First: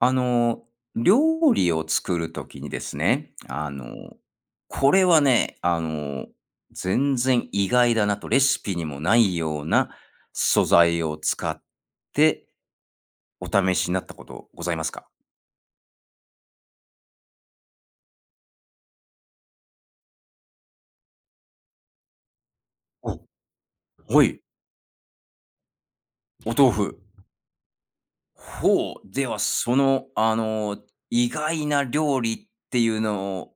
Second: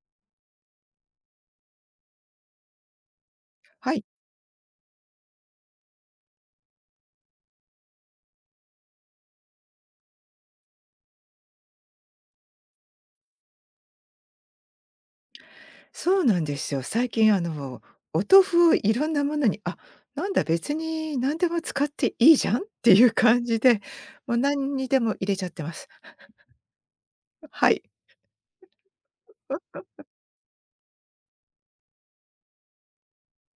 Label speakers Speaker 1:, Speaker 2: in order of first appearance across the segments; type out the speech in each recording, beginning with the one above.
Speaker 1: あの、料理を作るときにですね、
Speaker 2: はい、
Speaker 1: これはね、全然意外だなと、レシピにもないような素材を使ってお試しになったことございますか？
Speaker 2: そうなんですよ。最近お豆腐をいろんなものに、なんだ別に何でも使っていいじゃんっていう
Speaker 1: お、
Speaker 2: 感じで、
Speaker 1: は
Speaker 2: もう
Speaker 1: い、
Speaker 2: 何にでも入れちゃってます。
Speaker 1: お豆腐。
Speaker 2: はい。
Speaker 1: ほう、ではその、意外な料理っていうのを、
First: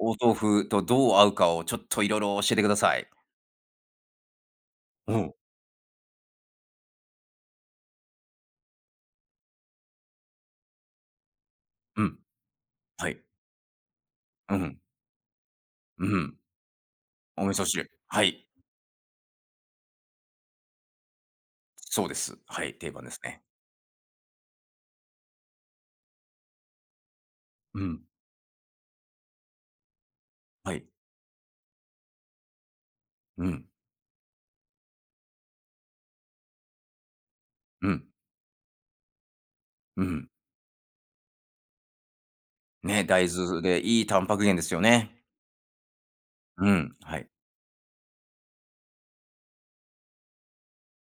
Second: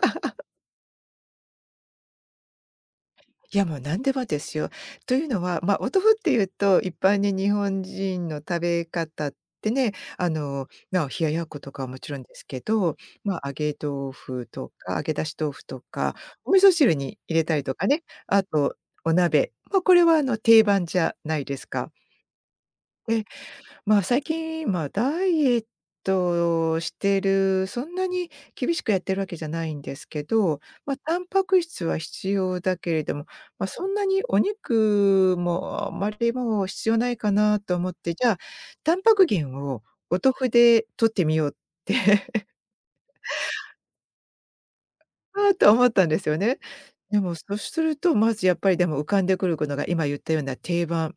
Speaker 1: お豆腐とどう合うかをちょっといろいろ教えてください。
Speaker 2: いや、もう何でもですよ。
Speaker 1: お
Speaker 2: という
Speaker 1: ん
Speaker 2: のは、まあ、お豆腐っていうと、一般に日本人の食べ方ってね、まあ、冷奴とかはも
Speaker 1: う
Speaker 2: ちろ
Speaker 1: ん、
Speaker 2: んですけど、
Speaker 1: はい、
Speaker 2: まあ、揚げ豆腐
Speaker 1: う
Speaker 2: と
Speaker 1: ん、
Speaker 2: か、揚げ出し豆腐と
Speaker 1: う
Speaker 2: か、
Speaker 1: ん、
Speaker 2: お味噌汁に入れ
Speaker 1: お
Speaker 2: た
Speaker 1: 味
Speaker 2: り
Speaker 1: 噌
Speaker 2: とか
Speaker 1: 汁、
Speaker 2: ね、
Speaker 1: は
Speaker 2: あ
Speaker 1: い。
Speaker 2: とお鍋、まあ、これはあの定番じゃないですか。
Speaker 1: そうです。はい、定番ですね。
Speaker 2: まあ、最近、まあ、ダイエットをしてる、
Speaker 1: う
Speaker 2: そん
Speaker 1: ん。
Speaker 2: なに厳しくやってるわけじゃないんですけど、
Speaker 1: はい。
Speaker 2: まあ、タンパク質は必要だけれども、
Speaker 1: うん。
Speaker 2: まあ、そんなにお肉もあまりもう必要ないかなと
Speaker 1: う
Speaker 2: 思っ
Speaker 1: ん。
Speaker 2: て、じゃあ、タンパク源を
Speaker 1: う
Speaker 2: お
Speaker 1: ん。
Speaker 2: 豆腐で摂ってみようって
Speaker 1: ね、大豆でいいタンパク源ですよね。
Speaker 2: あーと思ったんですよね。
Speaker 1: うん。は
Speaker 2: で
Speaker 1: い。
Speaker 2: も、そうすると、まずやっぱりでも浮かんでくるのが今言ったような定番。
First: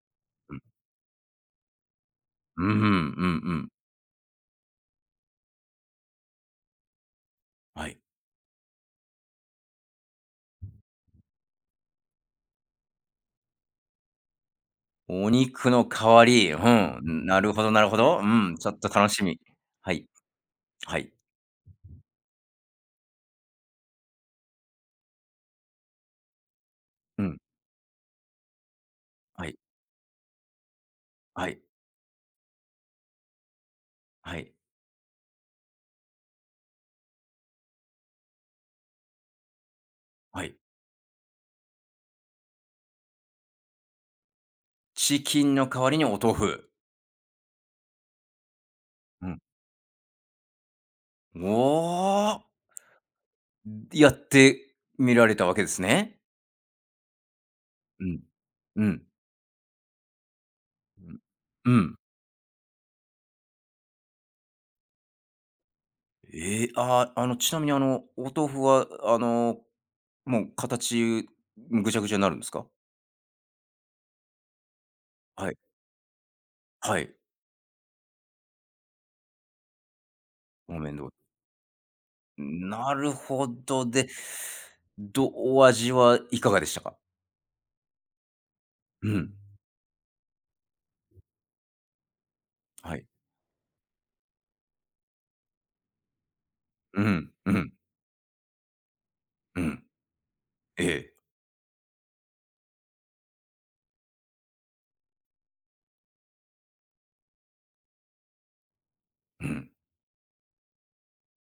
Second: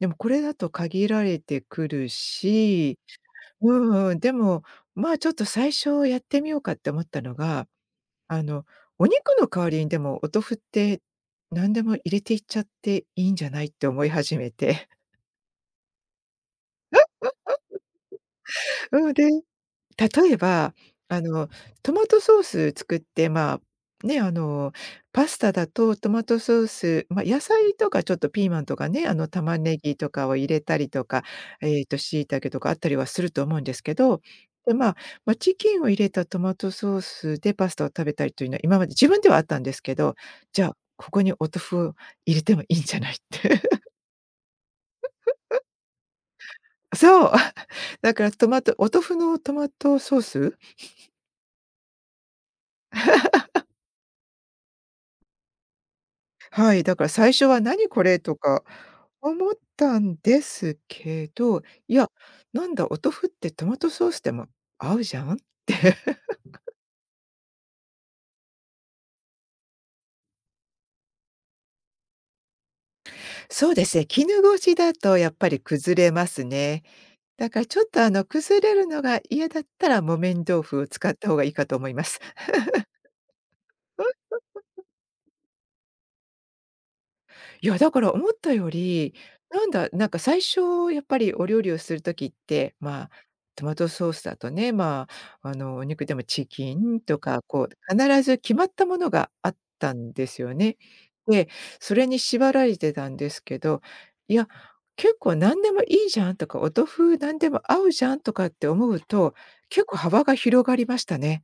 Speaker 2: でもこれだと限られてくる
Speaker 1: うん、うんう
Speaker 2: し、
Speaker 1: ん。
Speaker 2: うんうん、でも、まあ、ちょっと最初やってみようかって思ったのが、
Speaker 1: はい。
Speaker 2: あの、お肉の代わりにでもお豆腐って何でも入れていっちゃっていいんじゃないって思い始めて。
Speaker 1: お肉の代わり、うん。なるほどなるほど。うん、ちょっと
Speaker 2: う
Speaker 1: 楽
Speaker 2: ん、
Speaker 1: し
Speaker 2: で
Speaker 1: み。はい。
Speaker 2: 例えば、
Speaker 1: はい。
Speaker 2: あの、トマトソース作って、まあ、ね、パスタだとトマトソース、ま
Speaker 1: う
Speaker 2: あ、
Speaker 1: ん。
Speaker 2: 野菜とかちょっとピーマンとかね、
Speaker 1: は
Speaker 2: 玉
Speaker 1: い。
Speaker 2: ねぎとかを入れたりとか、
Speaker 1: はい。
Speaker 2: 椎茸とかあったりはすると思うんですけど、
Speaker 1: はい。
Speaker 2: で、まあ、チキンを入れたトマトソースでパスタを食べたりというのは今まで自分ではあったんですけど、
Speaker 1: はい。
Speaker 2: じゃあ、ここにお豆腐を入れてもいいんじゃないって。
Speaker 1: チキンの代わりにお豆腐。
Speaker 2: そう。だからトマトお豆腐
Speaker 1: うん。
Speaker 2: のトマトソース。
Speaker 1: おー、やってみられたわけですね。
Speaker 2: はい、だから最初は「何こ
Speaker 1: う
Speaker 2: れ」
Speaker 1: ん。
Speaker 2: とか
Speaker 1: うん。
Speaker 2: 思ったんです
Speaker 1: うん。
Speaker 2: けど、
Speaker 1: う
Speaker 2: い
Speaker 1: ん。
Speaker 2: や、なんだ、お豆腐ってトマトソースでも合うじゃん って。
Speaker 1: ええ、ああ、ちなみにお豆腐は、もう形、ぐちゃぐちゃになるんですか？
Speaker 2: そうですね、絹ごしだとやっぱ
Speaker 1: はい、
Speaker 2: り崩れますね。
Speaker 1: はい、
Speaker 2: だからちょっと崩れるのが嫌だったら木綿豆
Speaker 1: 木
Speaker 2: 腐を
Speaker 1: 綿豆
Speaker 2: 使
Speaker 1: 腐。
Speaker 2: った方がいいかと思います。
Speaker 1: なるほど。で、お味はいかがでしたか？
Speaker 2: いや、だから思ったよ
Speaker 1: う
Speaker 2: り、
Speaker 1: ん、
Speaker 2: なんだ、なんか最初やっぱりお料理をする時って、
Speaker 1: は
Speaker 2: ま
Speaker 1: い。
Speaker 2: あ、トマトソースだとね、まあ、お肉でもチキ
Speaker 1: う
Speaker 2: ンと
Speaker 1: ん、
Speaker 2: か、
Speaker 1: う
Speaker 2: こ
Speaker 1: ん、
Speaker 2: う、必ず決まったものがあっ
Speaker 1: うん。
Speaker 2: たんですよね。
Speaker 1: ええ、
Speaker 2: で、それに縛られてたんですけど、いや、結構何でもいいじゃんとか、お豆腐何でも合うじゃんとかって思うと、
Speaker 1: うん。
Speaker 2: 結構幅が広がりましたね。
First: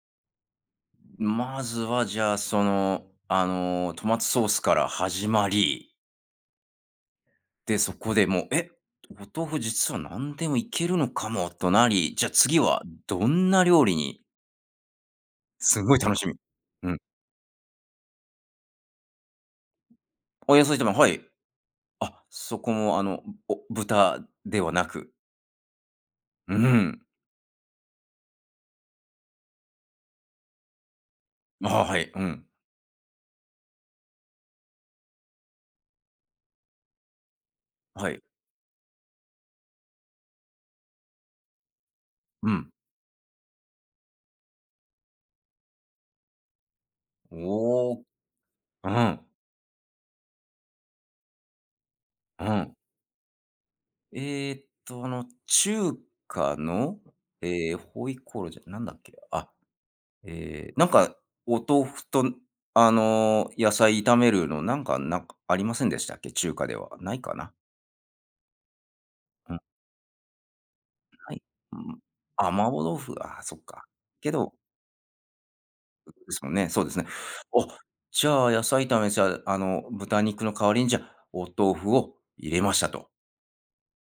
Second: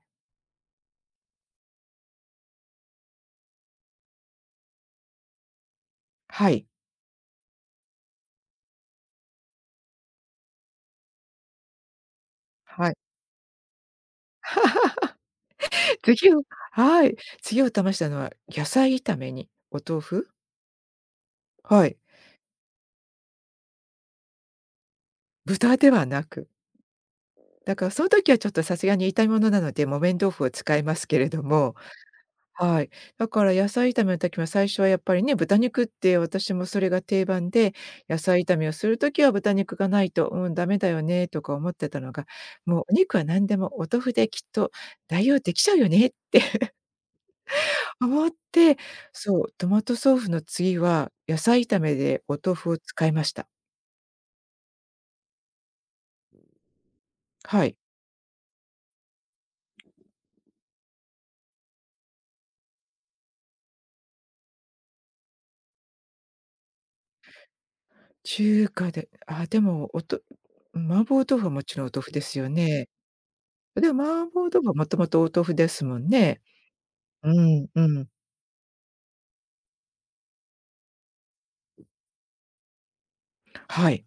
Speaker 1: まずはじゃあ、その、トマトソースから始まり、
Speaker 2: はい。
Speaker 1: で、そこでもう、お豆腐実は何でもいけるのかもとなり、じゃあ次は
Speaker 2: はい。
Speaker 1: どんな料理に。 すごい楽し
Speaker 2: 次
Speaker 1: み。
Speaker 2: を
Speaker 1: うん。
Speaker 2: はい、次を試したのは野菜炒めにお豆腐。
Speaker 1: お野そ炒め、はい。
Speaker 2: はい、
Speaker 1: あ、そこもお豚ではなく。
Speaker 2: 豚ではなく。
Speaker 1: うん。
Speaker 2: だからその時はちょっとさすがに炒め物なので、木綿豆腐を使いますけれども、
Speaker 1: あ、はい。うん。
Speaker 2: はい。だから野菜炒めの時は最初はやっぱりね、豚肉って私もそれが定番で、
Speaker 1: は
Speaker 2: 野
Speaker 1: い。
Speaker 2: 菜炒めをする時は豚肉がないと、うん、ダメだよねとか思ってたのが、
Speaker 1: うん。
Speaker 2: もうお肉は何でもお豆腐できっと代用できちゃうよね、
Speaker 1: おお。
Speaker 2: 変わって、
Speaker 1: うん。
Speaker 2: そう、トマトソースの次は、野菜炒めでお
Speaker 1: う
Speaker 2: 豆腐
Speaker 1: ん。
Speaker 2: を使いました。
Speaker 1: え中華の、
Speaker 2: はい。
Speaker 1: ホイコーローじゃなんだっけ、あ、なんか、お豆腐と、野菜炒めるの、なんかありませんでしたっけ？中華では。ないかな？
Speaker 2: 中華で、
Speaker 1: うん、
Speaker 2: でも、麻婆
Speaker 1: な
Speaker 2: 豆
Speaker 1: い。
Speaker 2: 腐はも
Speaker 1: う
Speaker 2: ちろんお
Speaker 1: ん。
Speaker 2: 豆腐です
Speaker 1: あ、
Speaker 2: よ
Speaker 1: 麻婆
Speaker 2: ね。
Speaker 1: 豆腐、ああ、そっか。
Speaker 2: でも麻
Speaker 1: け
Speaker 2: 婆豆
Speaker 1: ど
Speaker 2: 腐はもともとお豆腐ですもん
Speaker 1: で
Speaker 2: ね。
Speaker 1: すもんね。そうですね。
Speaker 2: う
Speaker 1: お、
Speaker 2: ん、うん、
Speaker 1: じゃあ、野菜炒め、じゃあ、豚肉の代わりに、じゃあ、お豆腐を入れましたと。
Speaker 2: はい。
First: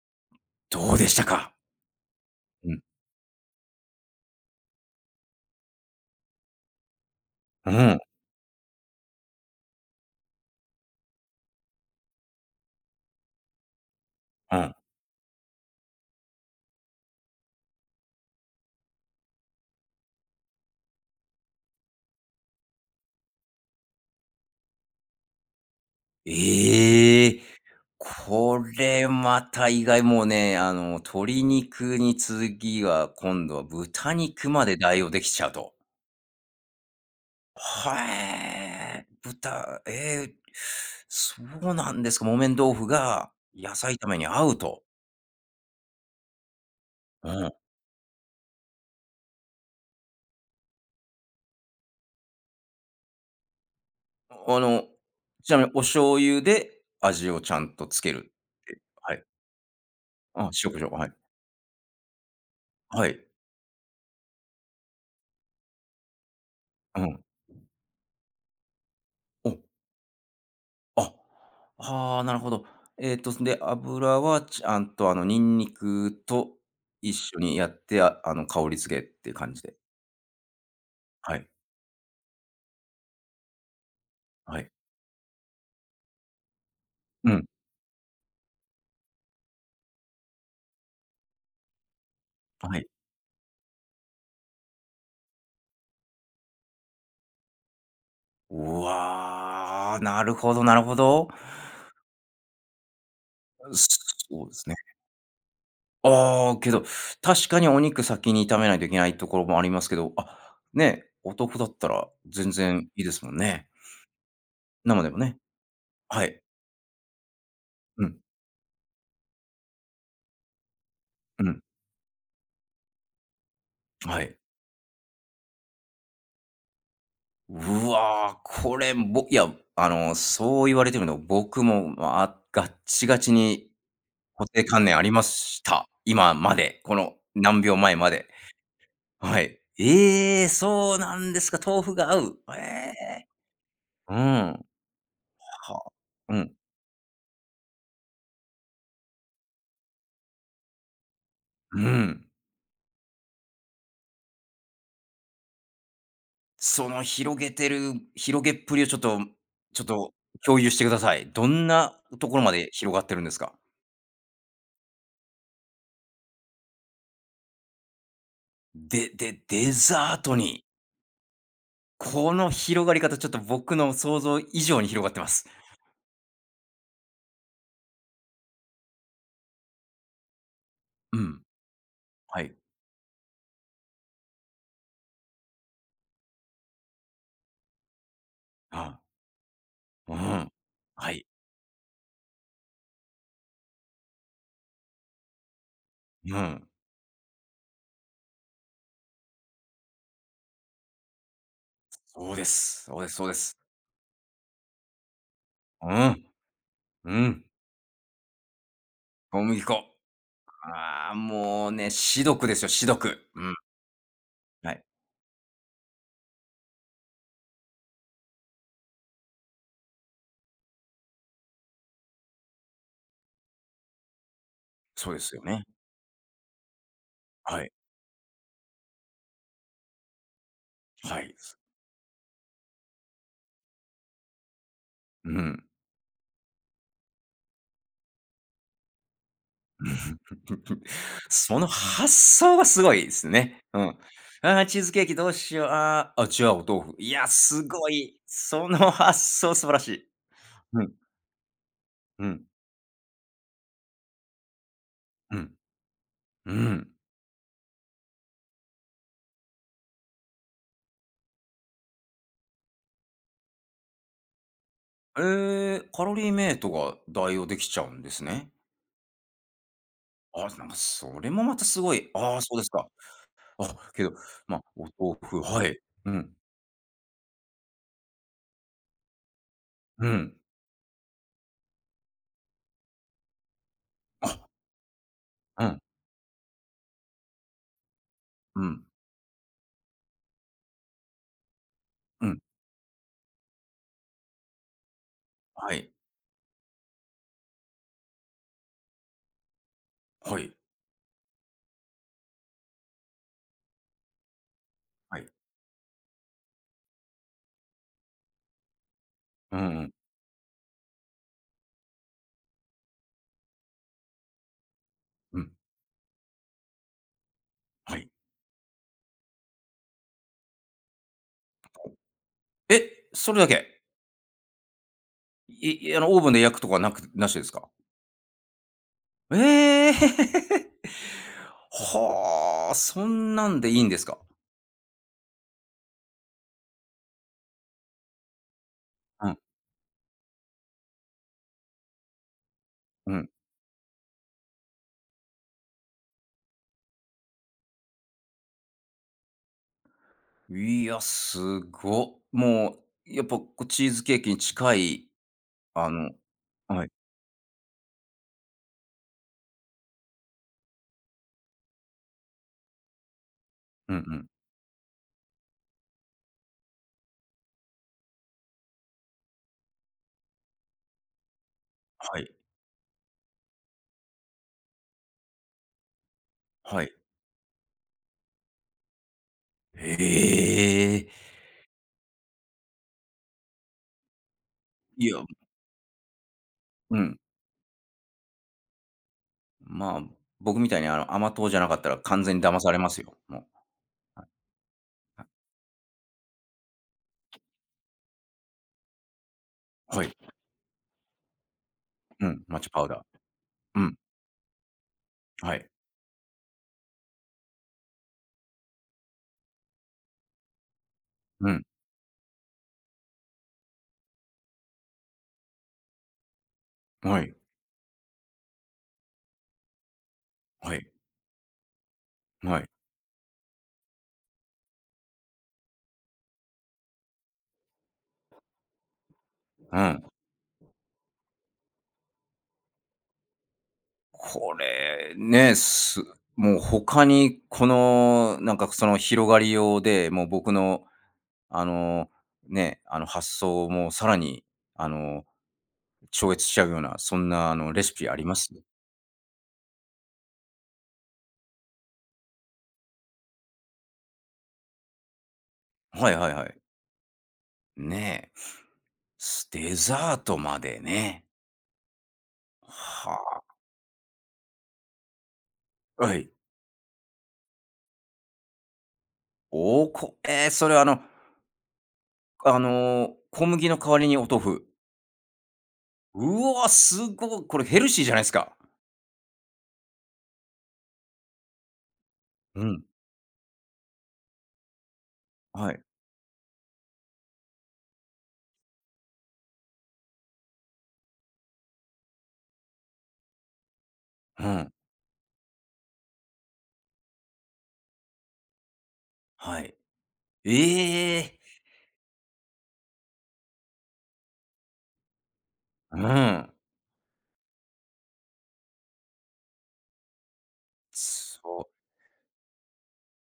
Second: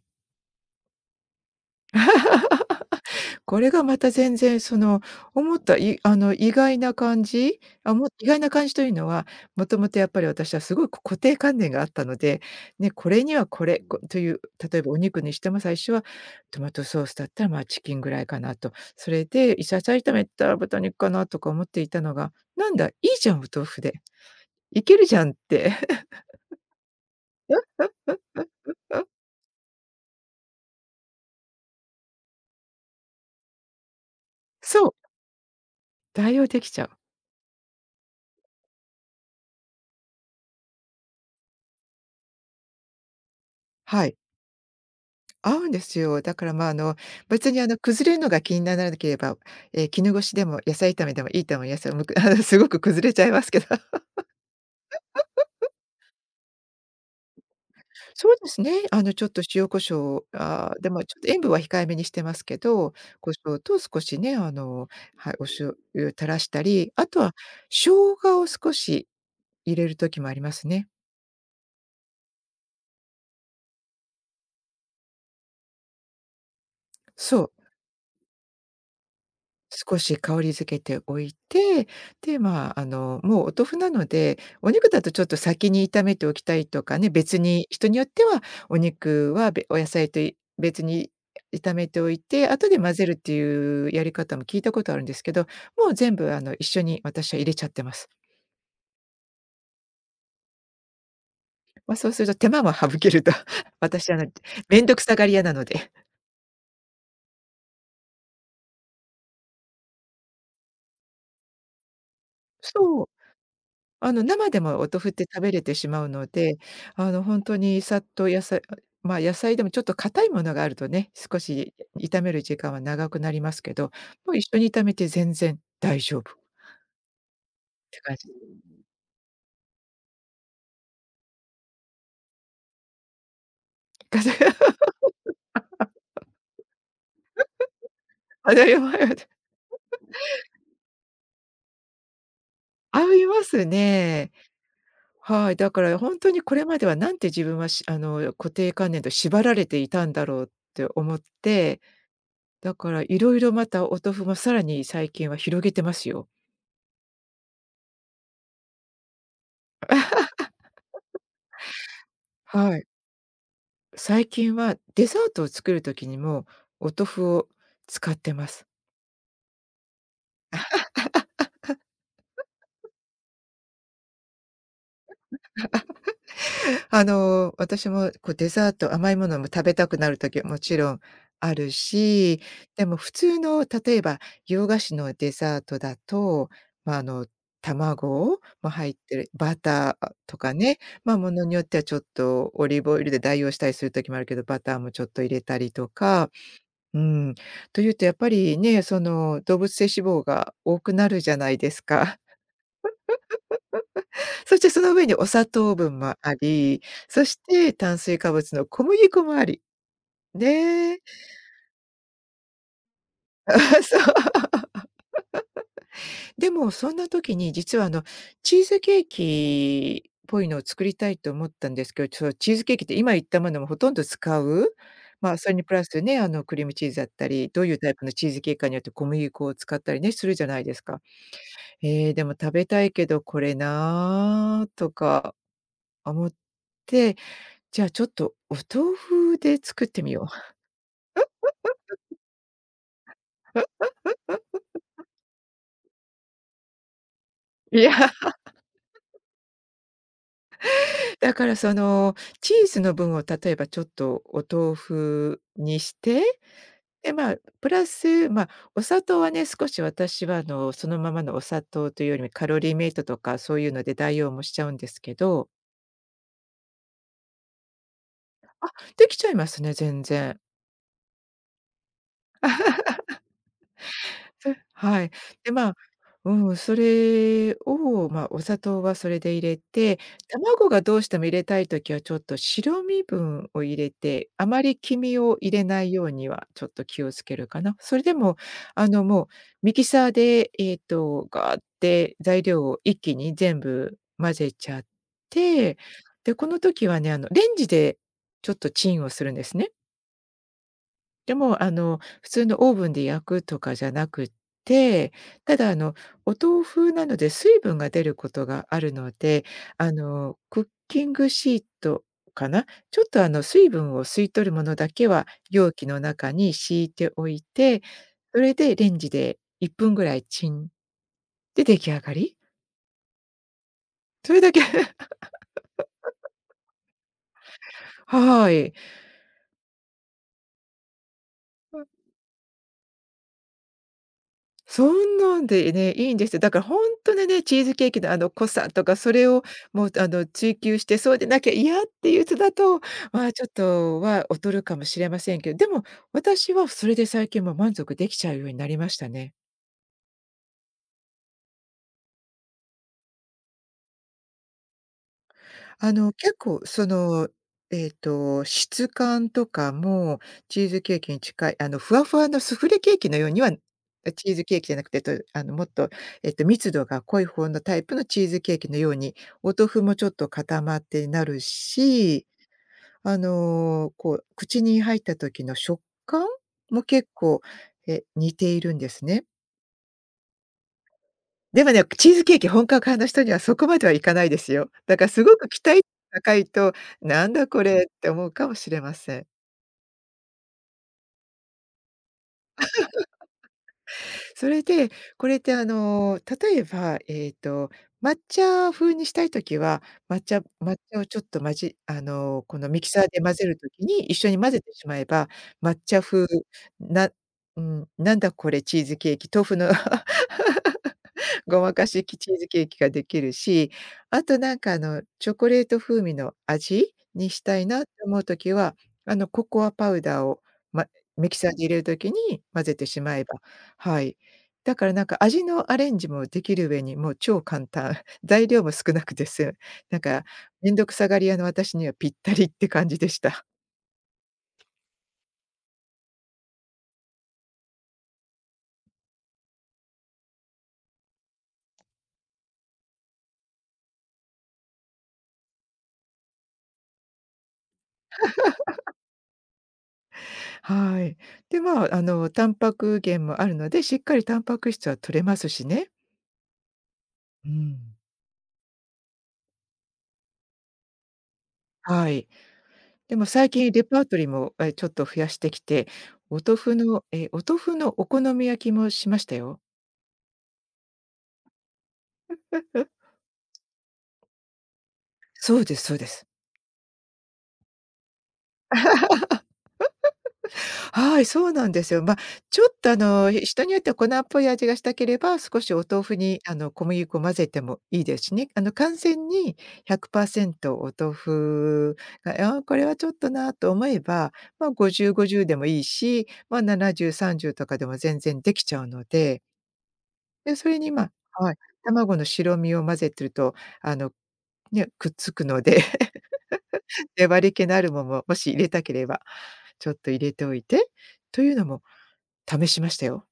Speaker 1: どうでしたか？うん。
Speaker 2: これがまた全然その、思った、いあの、意外な感じ、
Speaker 1: うん、
Speaker 2: も意外な感じというのは、もともとやっぱり私はすごく固定観念があったので、ね、これにはこれ、こという、
Speaker 1: うん。
Speaker 2: 例えばお肉にしても最初はトマトソースだったら、まあ、チキンぐらいかなと。それで、いささ炒めたら豚肉かなとか思っていたのが、なんだ、いいじゃん、お豆腐で。いけるじゃんって
Speaker 1: ええ。これ また意外、もうね、鶏肉に次は、今度は豚肉まで
Speaker 2: そう、
Speaker 1: 代用できちゃうと。
Speaker 2: 代用できちゃう。
Speaker 1: はえ。ええ、そうなんですか。木綿豆腐が野菜
Speaker 2: は
Speaker 1: 炒め
Speaker 2: い。
Speaker 1: に合うと。
Speaker 2: 合うんですよ。だからまあ、
Speaker 1: う
Speaker 2: 別
Speaker 1: ん。
Speaker 2: に崩れるのが気にならなければ、ええ、絹ごしでも野菜炒めでもいいと思います。すごく崩れちゃいますけど。
Speaker 1: あの、ちなみにお醤油で味をちゃんとつける
Speaker 2: そうです
Speaker 1: っ
Speaker 2: ね、
Speaker 1: て。は
Speaker 2: ち
Speaker 1: い。
Speaker 2: ょっと塩コショウ、
Speaker 1: 塩ん、塩胡椒、
Speaker 2: でも
Speaker 1: はい。
Speaker 2: ちょっと塩分は控えめにしてますけど、
Speaker 1: はい。
Speaker 2: コショウと少しね、はい、お醤油垂らしたり、
Speaker 1: う
Speaker 2: あと
Speaker 1: ん。
Speaker 2: は生姜を少し
Speaker 1: お、
Speaker 2: 入れる時もありますね。
Speaker 1: あ、ああ、なるほど。で、油はちゃんと、ニンニクと一緒
Speaker 2: そう。
Speaker 1: にやって、香り付けっていう感じで。
Speaker 2: 少し香りづけておい
Speaker 1: はい。
Speaker 2: て、で、まあ、もうお豆腐なので、
Speaker 1: はい。
Speaker 2: お肉だとちょっと先に炒めておきたいとかね、
Speaker 1: う
Speaker 2: 別
Speaker 1: ん。
Speaker 2: に人によってはお肉はお野菜と別に炒めておいて、後
Speaker 1: は
Speaker 2: で
Speaker 1: い。
Speaker 2: 混ぜるっていうやり方も聞いたことあるんですけど、もう全部一緒に私は入れちゃってます。
Speaker 1: うわー、なるほどなるほど。
Speaker 2: ま、そうすると手間も省けると、私
Speaker 1: そうですね。
Speaker 2: 面倒くさがり屋なので。
Speaker 1: ああ、けど、確かにお肉先に炒めないといけないところもありますけど、あ、ね、お豆腐だったら全然いい
Speaker 2: そう。
Speaker 1: ですもんね。
Speaker 2: 生でもお豆
Speaker 1: 生で
Speaker 2: 腐っ
Speaker 1: も
Speaker 2: て
Speaker 1: ね。
Speaker 2: 食べれてしまう
Speaker 1: は
Speaker 2: の
Speaker 1: い。
Speaker 2: で、本当にさ
Speaker 1: う
Speaker 2: っ
Speaker 1: ん、
Speaker 2: と野菜まあ、ま野菜でもちょっと硬いものがあるとね、少
Speaker 1: うん、
Speaker 2: し炒める時間は長くなりますけど、
Speaker 1: は
Speaker 2: も
Speaker 1: い。
Speaker 2: う一緒に炒めて全然大丈夫っ
Speaker 1: う
Speaker 2: て感じ。
Speaker 1: わ、これ、ぼいや、あの、そう言われてみると、僕も、まあ、ガッチガチに
Speaker 2: かた
Speaker 1: 固定観 念ありました。今まで、この何秒前まで。
Speaker 2: 当たり前だ。
Speaker 1: はい。ええ、そうなんですか、豆腐が合う。え
Speaker 2: 合い
Speaker 1: え。
Speaker 2: ます
Speaker 1: う
Speaker 2: ね。
Speaker 1: ん。
Speaker 2: はい、だか
Speaker 1: はあ。
Speaker 2: ら本当
Speaker 1: う
Speaker 2: にこ
Speaker 1: ん、
Speaker 2: れまではなんて自分はしあの、固定観念と縛られていたんだろうって思っ
Speaker 1: う
Speaker 2: て、
Speaker 1: ん。
Speaker 2: だからいろいろまたお豆腐もさらに最近は広げてますよ。
Speaker 1: その広げてる広げっぷりをちょっと共有してください。どんなところまで
Speaker 2: はい。
Speaker 1: 広がってるんですか？
Speaker 2: 最近はデザートを作る時にも、お豆腐を使ってます。
Speaker 1: で、デザートに、この広がり方ちょっと僕の想像以上に広がってます。
Speaker 2: 私もデザート、甘いものも食べたくなる時はもちろん
Speaker 1: うん、
Speaker 2: ある
Speaker 1: は
Speaker 2: し、
Speaker 1: い。
Speaker 2: でも普通の例えば洋菓子のデザートだと、まあ、卵も入っ
Speaker 1: あ、
Speaker 2: てる、バター
Speaker 1: う
Speaker 2: と
Speaker 1: ん。
Speaker 2: かね、
Speaker 1: は
Speaker 2: まあ、
Speaker 1: い。
Speaker 2: ものによってはちょっとオリーブオイルで代用したりする時もあるけど、バターもちょっと入れたりとか、
Speaker 1: うん。
Speaker 2: うん。というとやっぱりね、動物性脂肪が多くなるじゃないですか。
Speaker 1: そうです。そうですそうです。
Speaker 2: そしてその上にお砂糖
Speaker 1: う
Speaker 2: 分も
Speaker 1: ん、
Speaker 2: あり、
Speaker 1: う
Speaker 2: そし
Speaker 1: ん。
Speaker 2: て炭水化物の小麦粉も
Speaker 1: 小
Speaker 2: あ
Speaker 1: 麦
Speaker 2: り。
Speaker 1: 粉。
Speaker 2: ねえ。
Speaker 1: ああ、もうね、しどくですよ、しどく。う ん、
Speaker 2: そう。
Speaker 1: は い。
Speaker 2: でもそんな時に実はチーズケーキっぽいのを作りたいと思ったんですけど、チーズケーキって今言ったものもほとんど使う、
Speaker 1: そうで
Speaker 2: ま
Speaker 1: す
Speaker 2: あ、
Speaker 1: よ
Speaker 2: それ
Speaker 1: ね。
Speaker 2: にプラスね、クリームチーズだったり、
Speaker 1: は
Speaker 2: どう
Speaker 1: い、
Speaker 2: いうタイプのチーズケーキかによって小麦粉を使ったりね、するじゃないですか。
Speaker 1: はい。
Speaker 2: ええ、でも食べたいけどこれなーと
Speaker 1: う
Speaker 2: か
Speaker 1: ん。
Speaker 2: 思って、じゃあちょっとお豆腐で作ってみよ
Speaker 1: その発想がすごいですね。うん。あー、チーズケーキどうしよう。あーあ、じゃあお豆腐。いや、す
Speaker 2: う。い
Speaker 1: ご
Speaker 2: や、
Speaker 1: い。その発想素晴らしい。うん、
Speaker 2: だからその
Speaker 1: うん、
Speaker 2: チーズの分を例えばちょっとお豆
Speaker 1: う
Speaker 2: 腐
Speaker 1: ん、
Speaker 2: にして、
Speaker 1: うん。
Speaker 2: で、まあ、プラス、まあ、お砂糖はね、少し私はそのままのお砂糖というよりもカロリーメイトとかそういうので代用もしちゃうんですけ
Speaker 1: え
Speaker 2: ど、
Speaker 1: ー、カロリーメイトが代用できちゃうんですね。
Speaker 2: できちゃいますね、全然。
Speaker 1: あ、なんかそれもまたすごい。ああ、そうですか。あ、けど、まあ、お
Speaker 2: はい。
Speaker 1: 豆腐、
Speaker 2: で、
Speaker 1: は
Speaker 2: まあ、
Speaker 1: い。うん、
Speaker 2: うん、それを、まあ、お砂糖はそれで入れて、
Speaker 1: うん、
Speaker 2: 卵がどうしても入れたい時はちょっと白身分を入れて、あまり黄身を入れ
Speaker 1: うん、
Speaker 2: ないようにはちょっと気をつけるかな。それでも、
Speaker 1: うん、
Speaker 2: もうミキサーで、ガーって
Speaker 1: うん。
Speaker 2: 材料を一気に全部混ぜちゃっ
Speaker 1: は
Speaker 2: て、
Speaker 1: い、
Speaker 2: で、この時はね、レンジでちょっとチンをするんですね。
Speaker 1: はい、
Speaker 2: でも、普通のオーブンで焼くとかじゃなくって、
Speaker 1: はい。
Speaker 2: ただ、お豆腐なので水分が出ることがあるので、
Speaker 1: うんうん、
Speaker 2: クッキングシートかな、ちょっと、水分を吸い取るものだけは
Speaker 1: うん、
Speaker 2: 容器の中に敷いておいて、
Speaker 1: はい。
Speaker 2: それでレンジで1分ぐらいチンで出来上がり。
Speaker 1: え、それだけ？
Speaker 2: それだけ
Speaker 1: いいあの、オーブンで焼くとかなくなしですか？
Speaker 2: はい。
Speaker 1: ええ！はあ、そんなんでいいんですか？
Speaker 2: そんなんでね、いいんですよ。だから本当にね、チーズケーキのあの濃さとか、そ
Speaker 1: う
Speaker 2: れ
Speaker 1: ん、
Speaker 2: をもう追求して、そうでなきゃ嫌っていう人だと、
Speaker 1: う
Speaker 2: ま
Speaker 1: ん。
Speaker 2: あ、ちょっとは劣るかもしれませんけど、でも、私はそれで最近も満足できちゃうようになりましたね。
Speaker 1: いや、すご。もう、やっぱ、こう、チーズケーキに近い、あの
Speaker 2: 結構
Speaker 1: は
Speaker 2: そ
Speaker 1: い。
Speaker 2: の、質感とかもチーズケーキに近い、あの、ふわふわのスフレケーキのようには、
Speaker 1: うんう
Speaker 2: え、
Speaker 1: ん。
Speaker 2: チーズケーキじゃなくて、ともっと、密度が濃い方のタイプのチーズケーキのように、お豆腐もちょっと固まってなる
Speaker 1: は
Speaker 2: し、
Speaker 1: い。
Speaker 2: あの、こう口に入った時の食感も
Speaker 1: はい。
Speaker 2: 結構、え、似ているんですね。
Speaker 1: へえ。
Speaker 2: でもね、チーズケーキ本格派の人にはそこまではいかないですよ。だか
Speaker 1: い
Speaker 2: ら
Speaker 1: や、
Speaker 2: すごく期待高いと、
Speaker 1: うん。
Speaker 2: なんだこれって思うかもしれません。
Speaker 1: まあ、僕みたいに、甘党じゃなかったら完全に騙されますよ、もう。
Speaker 2: それで、これってあの、例えば、抹茶風にしたいときは、
Speaker 1: はい。
Speaker 2: 抹茶をちょっとまじあ
Speaker 1: うん、
Speaker 2: の、
Speaker 1: マ
Speaker 2: こ
Speaker 1: ッチ
Speaker 2: の
Speaker 1: パ
Speaker 2: ミ
Speaker 1: ウ
Speaker 2: キ
Speaker 1: ダー。
Speaker 2: サーで混ぜる時
Speaker 1: うん、
Speaker 2: に一緒に混ぜてしまえば、
Speaker 1: はい。
Speaker 2: 抹茶風なうん、なんだこれチーズケーキ、豆腐の
Speaker 1: う
Speaker 2: ご
Speaker 1: ん、
Speaker 2: まかしきチーズケーキができるし、あとなんかあの、チョコレート風味の味
Speaker 1: は
Speaker 2: に
Speaker 1: い。
Speaker 2: したいなって思う時は、ココアパウダーを、
Speaker 1: は
Speaker 2: ま、
Speaker 1: い。
Speaker 2: ミキサーで入れる時に
Speaker 1: は
Speaker 2: 混
Speaker 1: い。
Speaker 2: ぜてしまえば、はい。だからなんか味のアレンジもできる上に、もう超簡単、材料も少なくて済む。
Speaker 1: う
Speaker 2: なん
Speaker 1: ん。
Speaker 2: かめんどくさがり屋の私にはぴったりって感じでした。
Speaker 1: これ、ね、もう他にこの、なんかその広がりようで、もう僕のあの、ね、発想もさらにあの、超越しちゃうような、そんなレシピあります？
Speaker 2: はい。で、まあ、タンパク源もあるので、しっかりタンパク質は摂れますしね。
Speaker 1: はいはいはい。
Speaker 2: うん。
Speaker 1: ねえ。デザートまでね。
Speaker 2: はい。でも
Speaker 1: は
Speaker 2: 最近レパートリーも、え、ちょっと増やしてきて、
Speaker 1: あ、はい。
Speaker 2: お豆腐のお好み焼きもしましたよ。
Speaker 1: おこえー、それは小麦の代わりにお豆腐。
Speaker 2: そうですそうです。
Speaker 1: うわ、すごいこれヘルシーじゃないですか。
Speaker 2: はい、そうなんですよ。まあ、ち
Speaker 1: う
Speaker 2: ょっ
Speaker 1: ん、
Speaker 2: とあの、人によっては粉っぽい味がしたければ、少
Speaker 1: は
Speaker 2: し
Speaker 1: い。
Speaker 2: お豆腐に小麦粉を混ぜてもいいですしね。あの、完全に100%お豆腐が、あ、これはちょっとなと思えば、
Speaker 1: う
Speaker 2: まあ、
Speaker 1: ん、
Speaker 2: 50、50でもいいし、まあ、70、30とかでも全然できちゃうので、
Speaker 1: はい。
Speaker 2: で、それに、ま
Speaker 1: ええ。
Speaker 2: あはい、卵の白身を混ぜてると、あの、ね、くっつくので
Speaker 1: う ん。
Speaker 2: 粘り気のあるものももし入れたければ、ちょっと入れておいてという
Speaker 1: そ
Speaker 2: のも
Speaker 1: う。
Speaker 2: 試しましたよ。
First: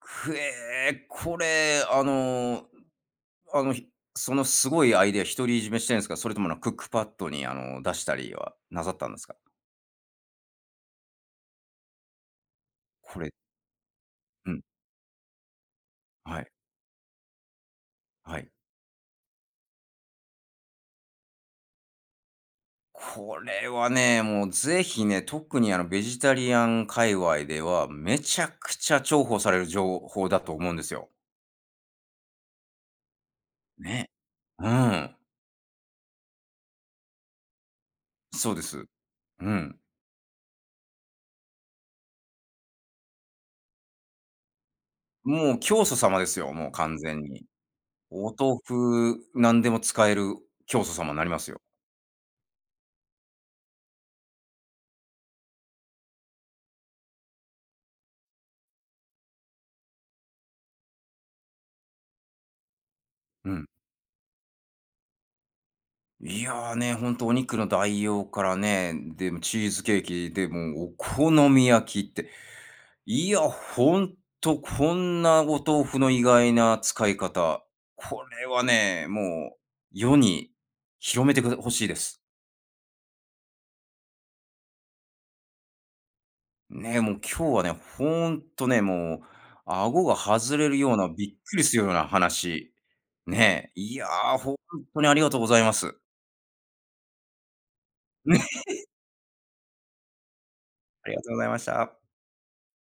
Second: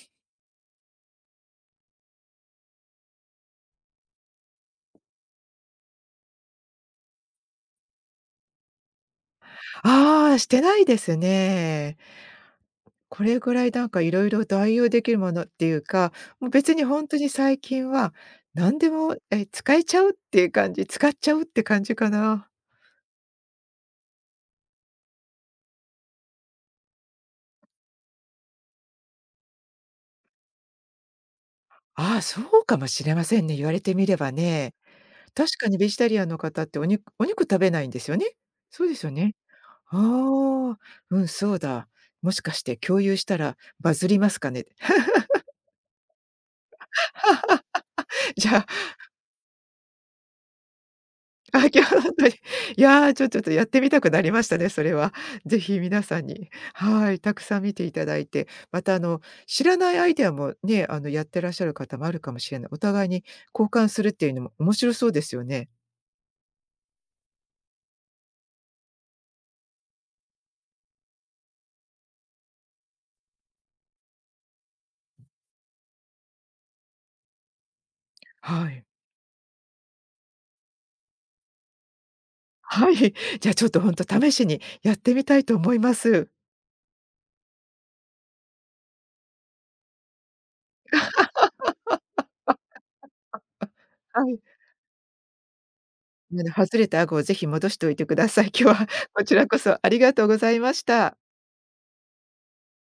Speaker 1: くえー、これ、あの、ひそのすごいアイデア独り占めしてるんですか？それとも、クックパッドに、出したりはなさったんですか？
Speaker 2: ああ、してないですね。
Speaker 1: こ
Speaker 2: こ
Speaker 1: れ
Speaker 2: れぐらいなんかいろいろ
Speaker 1: うん、
Speaker 2: 代用できるものっていうか、
Speaker 1: は
Speaker 2: も
Speaker 1: い、
Speaker 2: う別にほんとに最近は
Speaker 1: はい。
Speaker 2: 何でも、え、使えちゃうっていう感じ、使っちゃうって感じかな。
Speaker 1: これはね、もうぜひね、特に、ベジタリアン界隈では、めちゃくちゃ重宝される情報だと思うんですよ。
Speaker 2: ああ、そうかもしれませんね、言われてみ
Speaker 1: ね。
Speaker 2: れば
Speaker 1: う
Speaker 2: ね。
Speaker 1: ん。
Speaker 2: 確かにベジタリアンの方ってお肉食べないんですよね？
Speaker 1: そうで
Speaker 2: そう
Speaker 1: す。
Speaker 2: ですよね。
Speaker 1: うん。
Speaker 2: ああ、うん、そうだ。もしかして共有したらバズりますかね？
Speaker 1: もう教祖様ですよ、もう完全に。お
Speaker 2: じゃ
Speaker 1: 豆
Speaker 2: あ
Speaker 1: 腐、何でも使える教祖様になります
Speaker 2: あ、
Speaker 1: よ。
Speaker 2: 今日ほんに。いやー、ちょっとやってみたくなりましたね、それは。ぜひ皆さんに、はい、たくさん見ていただいて、また知らないアイデアもね、あの、やってらっしゃる方もあるかもしれない。お互いに
Speaker 1: うん。
Speaker 2: 交換するっていうのも面白そうですよね。
Speaker 1: いや、ね、ほんとお肉の代用からね、でもチーズケーキ、でもお好み焼きって、いや、ほんとこんなお豆腐の意外な使い方、これは
Speaker 2: はい。
Speaker 1: ね、もう世に広めてほしいです。
Speaker 2: はい。じゃあちょっと本当試しにやってみたいと思います。
Speaker 1: ね、もう今日はね、ほんとね、もう顎が外れるような、びっくりするような話、ね、いや
Speaker 2: は
Speaker 1: ー、
Speaker 2: い。
Speaker 1: ほんとにありがとうございます。
Speaker 2: なの外れた顎をぜひ戻しておいてくだ
Speaker 1: う
Speaker 2: さい。
Speaker 1: ん。
Speaker 2: 今日はこちらこそありがとうございまし
Speaker 1: あり
Speaker 2: た。
Speaker 1: がとうございました。